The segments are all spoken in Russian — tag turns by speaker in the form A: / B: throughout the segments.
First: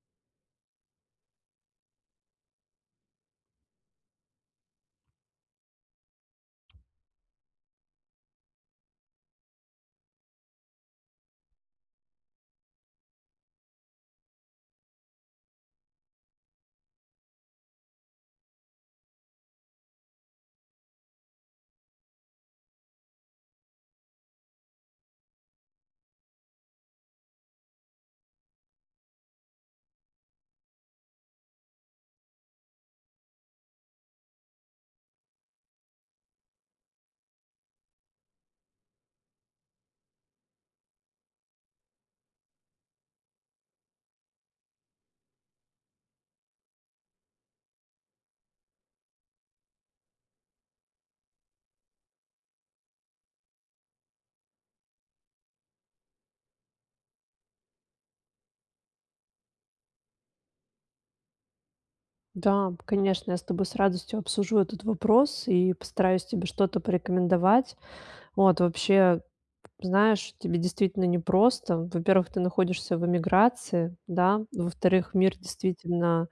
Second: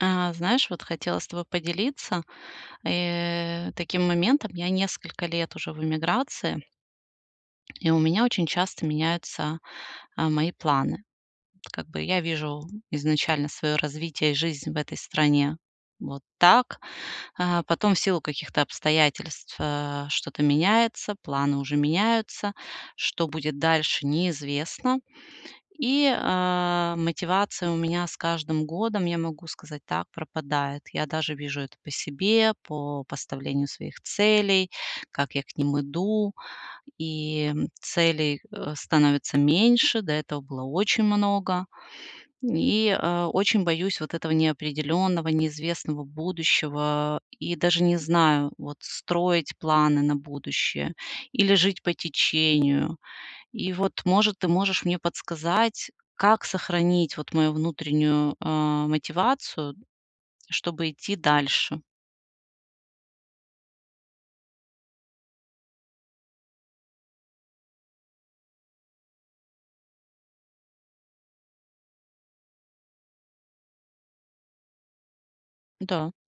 A: А, знаешь, вот хотела с тобой поделиться, э, таким моментом. Я несколько лет уже в эмиграции. И у меня очень часто меняются, а, мои планы. Как бы я вижу изначально своё развитие, жизнь в этой стране вот так, а, потом в силу каких-то обстоятельств, э, что-то меняется, планы уже меняются, что будет дальше- неизвестно. И, а, мотивация у меня с каждым годом, я могу сказать так- пропадает. Я даже вижу это по себе, по поставлению своих целей, как я к ним иду, и целей, э, становится меньше. До этого было очень много, и, э, очень боюсь вот этого неопределённого, неизвестного будущего. И даже не знаю, вот строить планы на будущее или жить по течению. И вот, может, ты можешь мне подсказать, как сохранить вот мою внутреннюю, э, мотивацию, чтобы идти дальше?
B: Да, конечно, я с тобой с радостью обсужу этот вопрос и постараюсь тебе что-то порекомендовать. Вот, вообще, знаешь, тебе действительно непросто. Во-первых, ты находишься в эмиграции, да? Во-вторых, мир
A: Да.
B: действительно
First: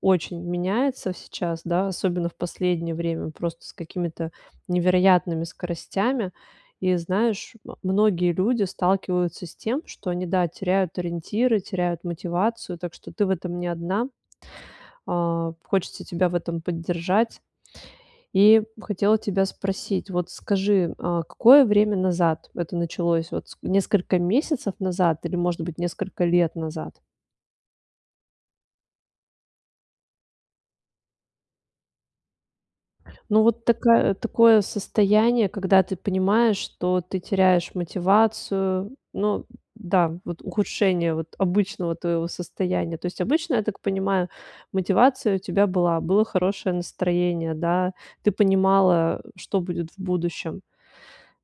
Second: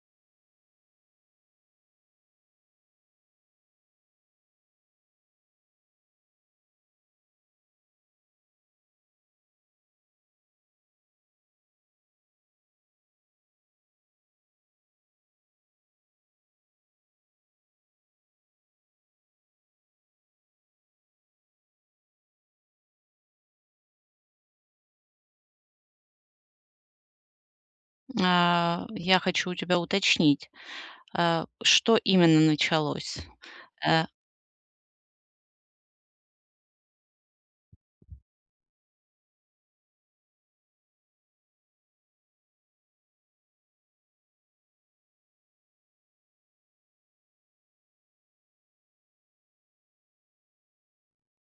B: очень меняется сейчас, да, особенно в последнее время, просто с какими-то невероятными скоростями. И, знаешь, многие люди сталкиваются с тем, что они, да, теряют ориентиры, теряют мотивацию. Так что ты в этом не одна. А, хочется тебя в этом поддержать. И хотела тебя спросить, вот скажи, а какое время назад это началось? Вот, с несколько месяцев назад или, может быть, несколько лет назад?
A: А, я хочу у тебя уточнить, а что именно началось?
B: Ну, вот
A: Э
B: такая такое состояние, когда ты понимаешь, что ты теряешь мотивацию. Ну да, вот ухудшение вот обычного твоего состояния. То есть обычно, я так понимаю, мотивация у тебя была, было хорошее настроение, да, ты понимала, что будет в будущем,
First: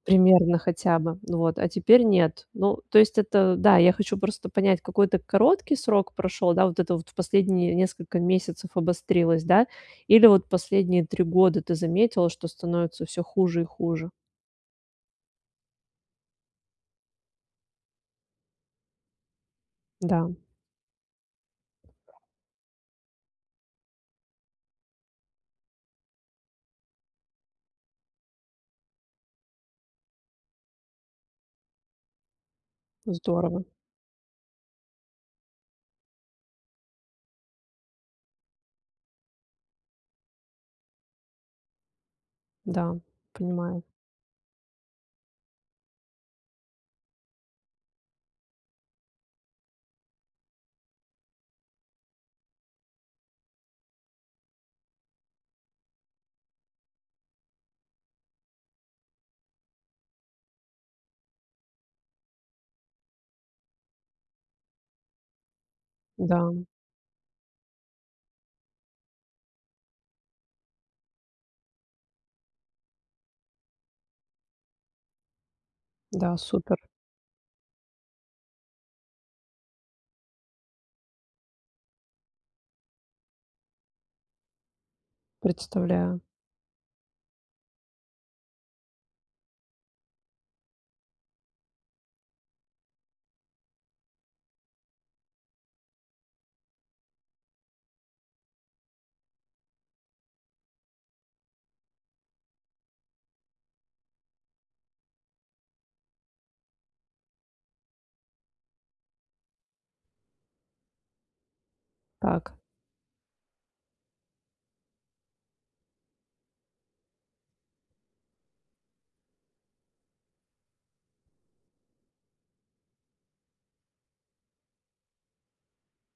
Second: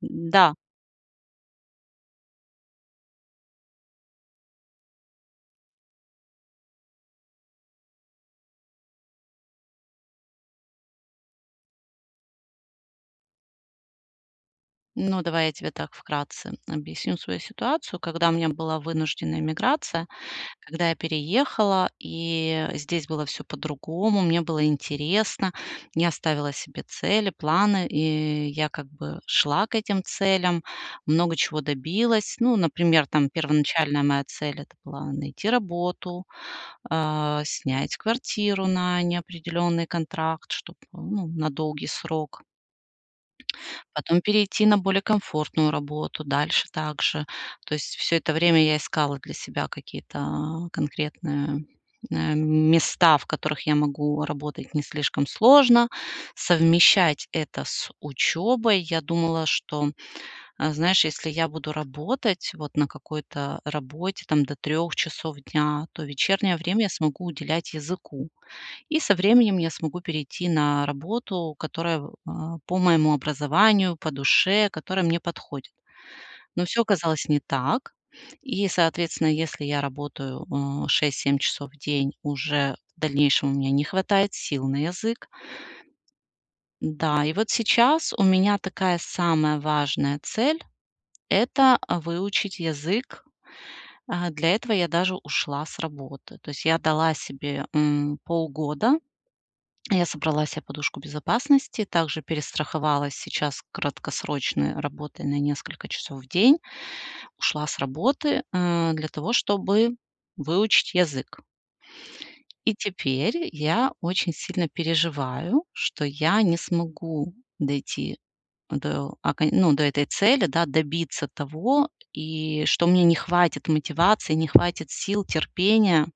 A: Н-да.
B: примерно хотя бы. Ну вот, а теперь нет. Ну, то есть это, да, я хочу просто понять, какой-то короткий срок прошёл, да? Вот это вот в последние несколько месяцев обострилось, да, или вот последние 3 года ты заметила, что становится всё хуже и хуже?
A: Ну, давай я тебе так вкратце объясню свою ситуацию. Когда у меня была вынужденная эмиграция,
B: Да.
A: когда я переехала, и здесь было всё по-другому. Мне было интересно, я ставила себе цели, планы, и я, как бы, шла к этим целям, много чего добилась. Ну, например, там,
B: Здорово.
A: первоначальная моя цель- это была найти работу, а, снять квартиру на неопределенный контракт, чтоб, ну, на долгий срок,
B: Да, понимаю.
A: потом перейти на более комфортную работу, дальше так же. То есть всё это время я искала для себя какие-то, а, конкретные, а, места, в которых я могу работать не слишком сложно, совмещать это с учёбой. Я думала, что, а, знаешь, если я буду работать вот на какой-то работе там до 3 часов дня, то вечернее
B: Да.
A: время я смогу уделять языку, и со временем я смогу перейти на работу, которая, а, по моему образованию, по душе, которая мне подходит.
B: Да,
A: Но
B: супер.
A: всё оказалось не так. И соответственно, если я работаю, а, 6-7 часов в день, уже в дальнейшем у меня не хватает сил на язык.
B: Представляю.
A: Да, и вот сейчас у меня такая самая важная цель- это выучить язык. А для этого я даже ушла с работы. То есть я дала себе, м, полгода. Я собрала се подушку безопасности, также перестраховалась сейчас краткосрочной работой на несколько часов в день. Ушла с работы, а, для того, чтобы выучить язык.
B: Как?
A: И теперь я очень сильно переживаю, что я не смогу дойти до окон ну, до этой цели, да, добиться того, и что мне не хватит мотивации, не хватит сил, терпения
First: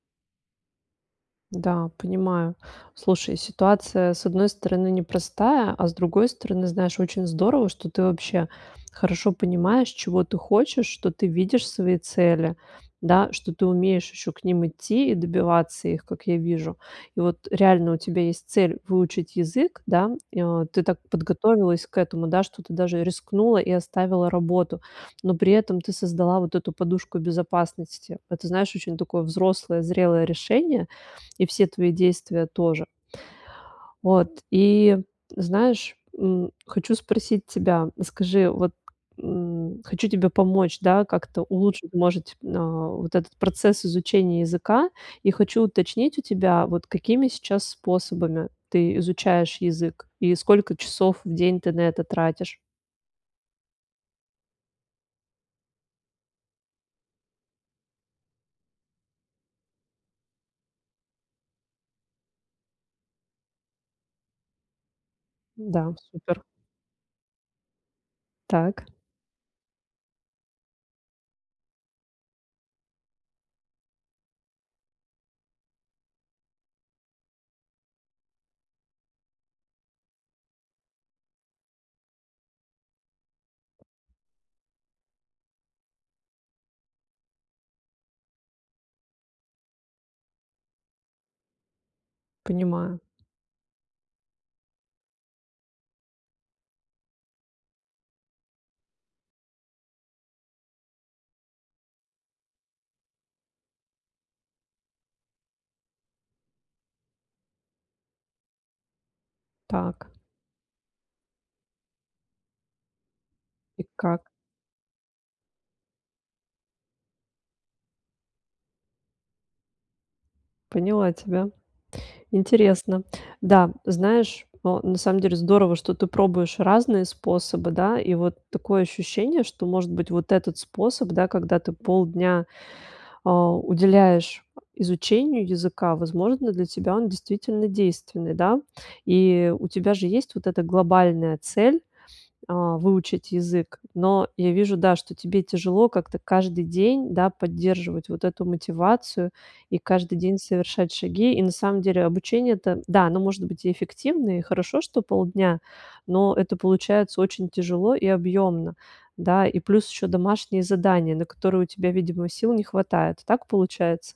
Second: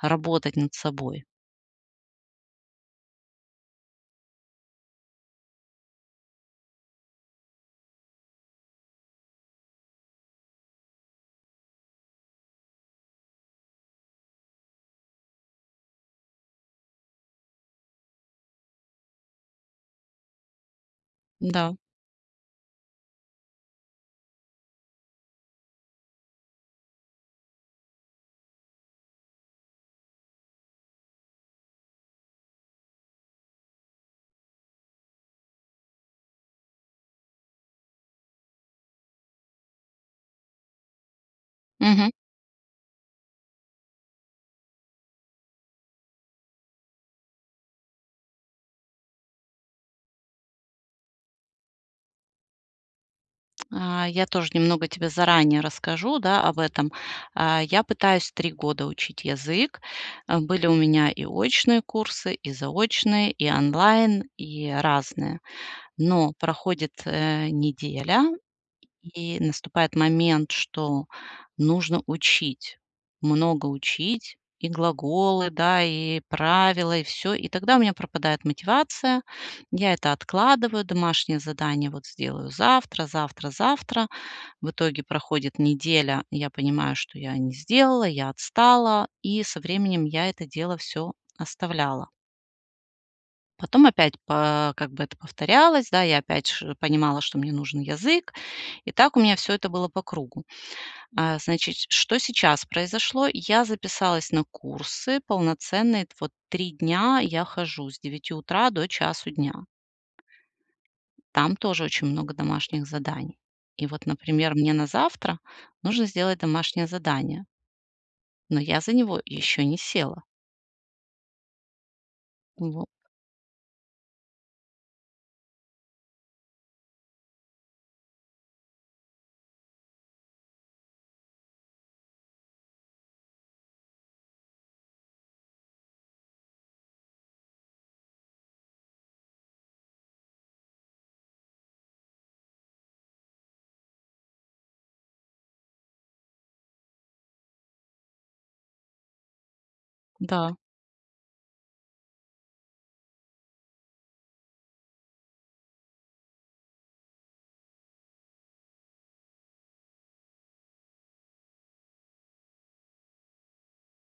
A: работать над собой.
B: Да, понимаю. Слушай, ситуация, с одной стороны, непростая, а с другой стороны, знаешь, очень здорово, что ты вообще хорошо понимаешь, чего ты хочешь, что ты видишь свои цели, да, что ты умеешь ещё к ним идти и добиваться их, как я вижу. И вот реально у тебя есть цель выучить язык, да, и, о, ты так
A: М-да.
B: подготовилась к этому, да, что ты даже рискнула и оставила работу. Но при этом ты создала вот эту подушку безопасности. Это, знаешь, очень такое взрослое, зрелое решение. И все твои действия тоже. Вот, и, знаешь, м, хочу спросить тебя, скажи, вот м хочу тебе помочь, да, как-то улучшить,
A: Мгм.
B: может, а, вот этот процесс изучения языка. И хочу уточнить у тебя, вот какими сейчас способами ты изучаешь язык и сколько часов в день ты на это тратишь?
A: А я тоже немного тебе заранее расскажу, да, об этом. А я пытаюсь 3 года учить язык. Э, были у меня и очные курсы, и заочные, и онлайн, и разные.
B: Н-да,
A: Но
B: супер.
A: проходит, э, неделя,
B: Так.
A: и наступает момент, что нужно учить, много учить и глаголы, да, и правила, и всё. И тогда у меня пропадает мотивация. Я это откладываю, домашнее задание, вот сделаю завтра завтра завтра. В итоге проходит неделя, я понимаю, что я не сделала, я отстала, и со временем я это дело всё оставляла.
B: Понимаю.
A: Потом опять по как бы это повторялось, да, я опять ши понимала, что мне нужен язык, и так у меня всё это было по кругу. А, значит, что сейчас произошло. Я записалась на курсы полноценные т Вот 3 дня я хожу с 9 утра до 1 дня.
B: Так.
A: Там тоже очень много домашних заданий.
B: И
A: И вот,
B: как?
A: например, мне на завтра нужно сделать домашнее задание. Но я за него ещё не села.
B: Поняла тебя.
A: Вот.
B: Интересно. Да, знаешь, ну, на самом деле здорово, что ты пробуешь разные способы, да. И вот такое ощущение, что, может быть, вот этот способ, да, когда ты полдня, а, уделяешь, изучению языка, возможно, для тебя он действительно действенный, да. И у тебя же есть вот эта глобальная цель, а, выучить язык. Но я вижу, да, что тебе тяжело как-то каждый день, да, поддерживать вот эту мотивацию и каждый день
A: Да.
B: совершать шаги. И на самом деле обучение это да, оно может быть и эффективное, и хорошо, что полдня, но это получается очень тяжело и объемно, да. И плюс ещё домашние задания, на которые у тебя, видимо, сил не хватает. Так получается?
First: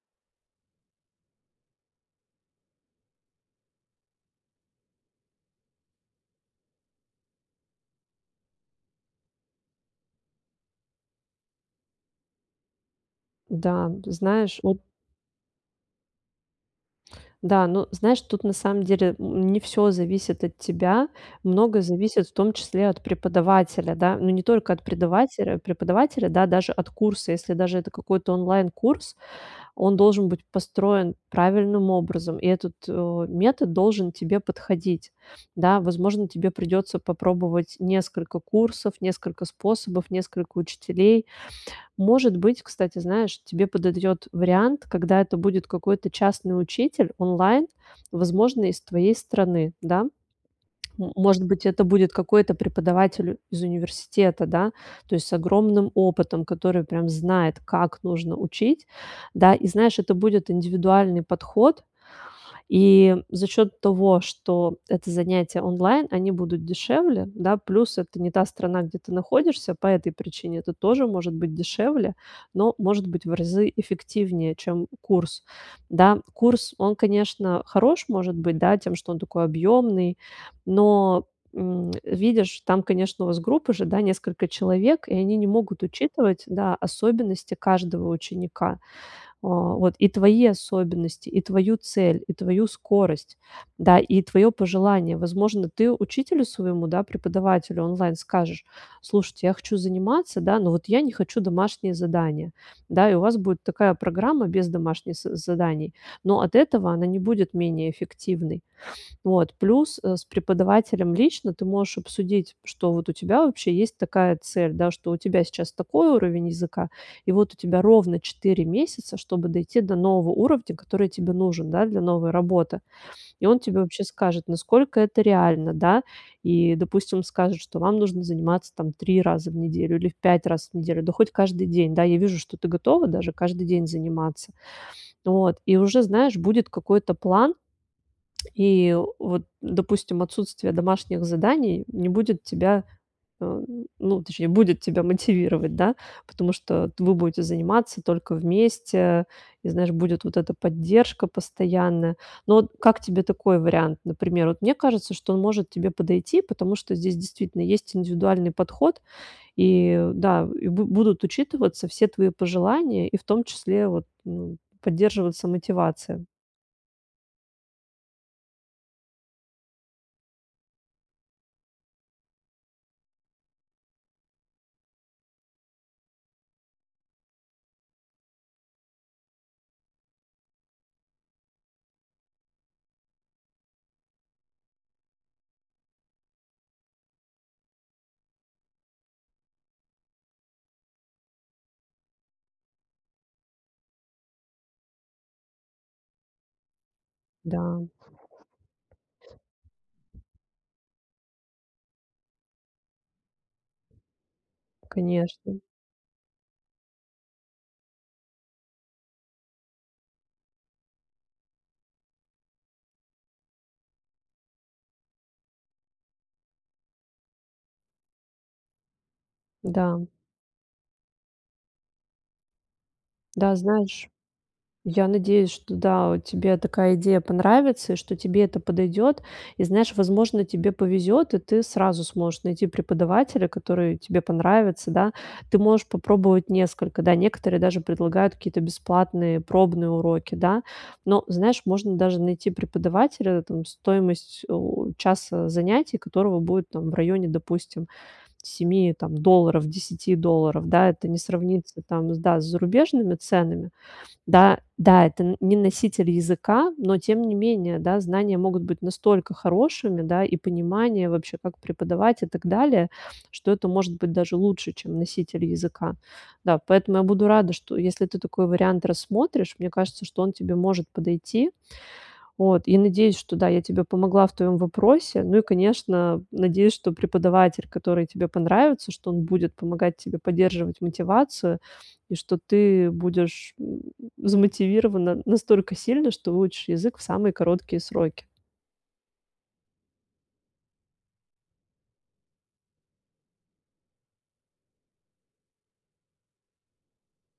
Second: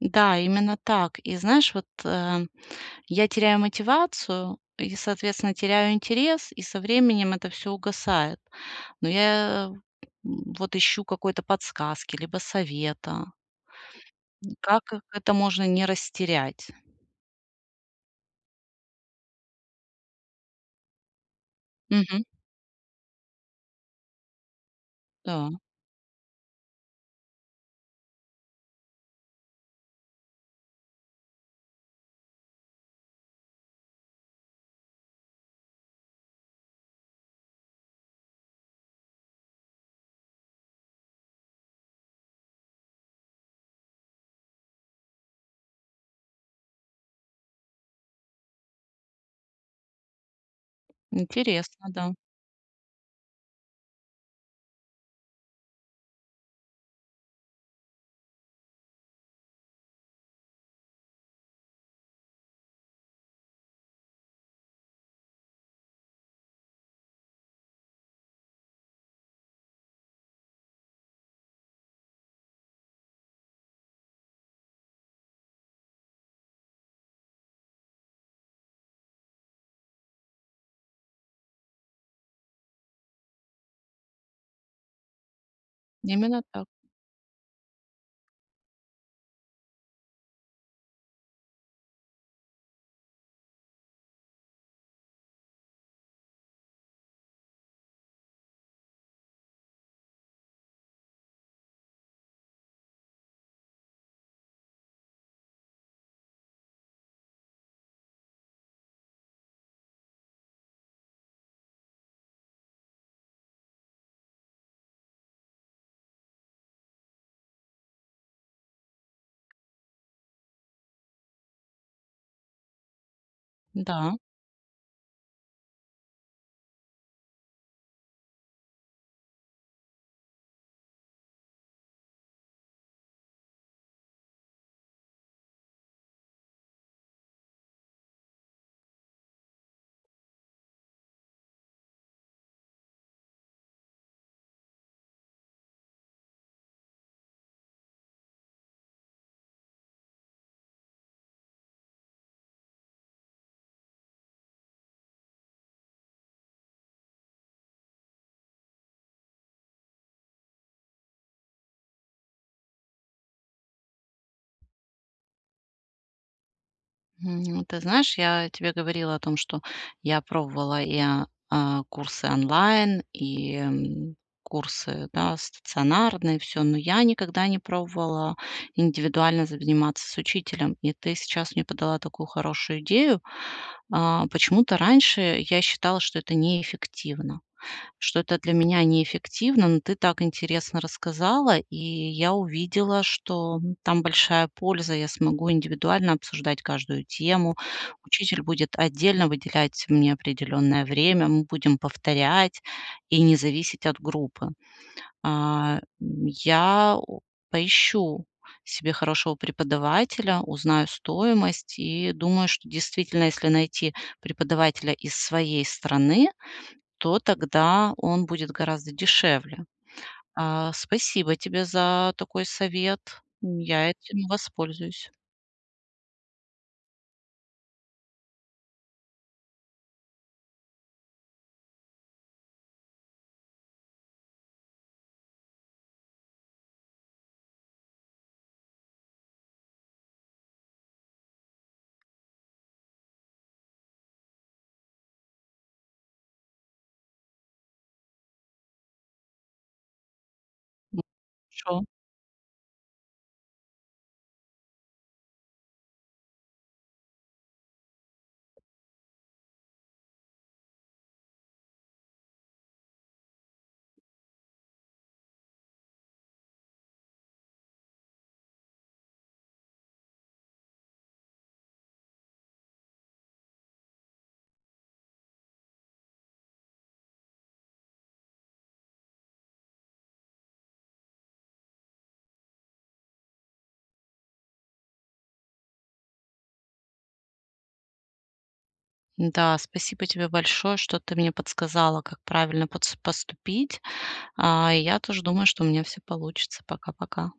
A: Да, именно так. И знаешь, вот, э, я теряю мотивацию и, соответственно, теряю интерес, и со временем это всё угасает. Но я, м, вот ищу какой-то подсказки либо совета
B: Да, ты
A: м,
B: знаешь, вот
A: как как это можно не растерять.
B: Да, ну, знаешь, тут на самом деле н не всё зависит от тебя. Много
A: Мгм.
B: зависит в том числе от преподавателя, да, но не только от
A: Та.
B: предавателя преподавателя, да, даже от курса, если даже это какой-то онлайн-курс, он должен быть построен правильным образом. И этот, э, метод должен тебе подходить. Да, возможно, тебе придётся попробовать несколько курсов, несколько способов, несколько учителей. Может быть, кстати, знаешь, тебе подойдет вариант, когда это будет какой-то частный учитель онлайн, возможно, из твоей страны, да. Может быть, это
A: Интересно,
B: будет
A: да.
B: какой-то преподаватель из университета, да. То есть с огромным опытом, который прям знает, как нужно учить, да, и, знаешь, это будет индивидуальный подход. И за счёт того, что это занятия онлайн, они будут дешевле, да, плюс это не та страна, где ты находишься, по этой причине это тоже может быть дешевле, но может быть в разы эффективнее, чем курс, да. Курс, он, конечно, хорош, может быть, да, тем, что он такой объемный, но, м, видишь, там, конечно, у вас группа же, да, несколько человек, и они не могут
A: Именно
B: учитывать,
A: так.
B: да, особенности каждого ученика: а, вот и твои особенности, и твою цель, и твою скорость, да, и твоё пожелание. Возможно, ты учителю своему, да, преподавателю онлайн скажешь: "Слушайте, я хочу заниматься, да, но вот я не хочу домашнее задание". Да, и у вас будет такая программа без домашних з заданий, но от этого она не будет менее эффективной. Вот, плюс, э, с преподавателем лично ты можешь обсудить, что вот у тебя вообще есть такая цель, да, что у тебя сейчас такой уровень языка. И вот у тебя ровно 4 месяца, чтобы дойти до нового уровня, который тебе нужен, да, для новой работы. И он тебе вообще
A: Да.
B: скажет, насколько это реально, да. И, допустим, он скажет, что вам нужно заниматься там 3 раза в неделю или в 5 раз в неделю, да хоть каждый день. Да, я вижу, что ты готова даже каждый день заниматься. Вот, и уже, знаешь, будет какой-то план. И вот, допустим, отсутствие домашних заданий не будет тебя, а, ну, точнее, будет тебя мотивировать, да, потому что т вы будете заниматься только вместе. И знаешь, будет вот эта поддержка постоянная. Ну вот как тебе такой вариант, например? Вот мне кажется, что он может тебе подойти, потому что здесь действительно есть индивидуальный подход, и да, и б будут учитываться все твои пожелания, и в том числе вот, ну, поддерживаться мотивация.
A: М, ты знаешь, я тебе говорила о том, что я пробовала и, а а курсы онлайн, и, м, курсы, да, стационарные, и всё, но я никогда не пробовала индивидуально заниматься с учителем, и ты сейчас мне подала такую хорошую идею. А, почему-то раньше я считала, что это неэффективно, что это для меня неэффективно. Но ты так интересно рассказала, и я увидела, что там большая польза: я смогу индивидуально обсуждать каждую тему,
B: Да.
A: учитель будет отдельно выделять мне определённое время, мы будем повторять и не зависеть от группы.
B: Конечно.
A: А, м, я, у поищу себе хорошего преподавателя, узнаю стоимость и думаю, что действительно, если найти преподавателя из своей страны, то тогда он будет гораздо дешевле.
B: Да.
A: А, спасибо тебе за такой совет,
B: Да,
A: ну, я
B: знаешь,
A: этим
B: я
A: воспользуюсь.
B: надеюсь, что, да, у тебе такая идея понравится и что тебе это подойдет. И знаешь, возможно, тебе повезет, и ты сразу сможешь найти преподавателя, который тебе понравится, да. Ты можешь попробовать несколько, да, некоторые даже предлагают какие-то бесплатные пробные уроки, да. Но знаешь, можно даже найти преподавателя, там стоимость, у, часа занятий у которого будет там в районе, допустим, 7 там долларов, 10 долларов, да,
A: М,
B: это не сравнится
A: шо
B: там, с да с зарубежными ценами. Да, да, это н не носитель языка, но тем не менее, да, знания могут быть настолько хорошими, да, и понимание вообще, как преподавать, и так далее, что это может быть даже лучше, чем носитель языка. Да, поэтому я буду рада, что если ты такой вариант рассмотришь, мне кажется, что он тебе может подойти, вот. И надеюсь, что, да, я тебе помогла в твоем вопросе. Ну и, конечно, надеюсь, что преподаватель, который тебе понравится, что он будет помогать тебе поддерживать мотивацию, и что ты будешь, м, замотивирована настолько сильно, что выучишь язык в самые короткие сроки.
A: М-да, спасибо тебе большое, что ты мне подсказала, как правильно подс поступить. А, и я тоже думаю, что у меня всё получится. Пока пока.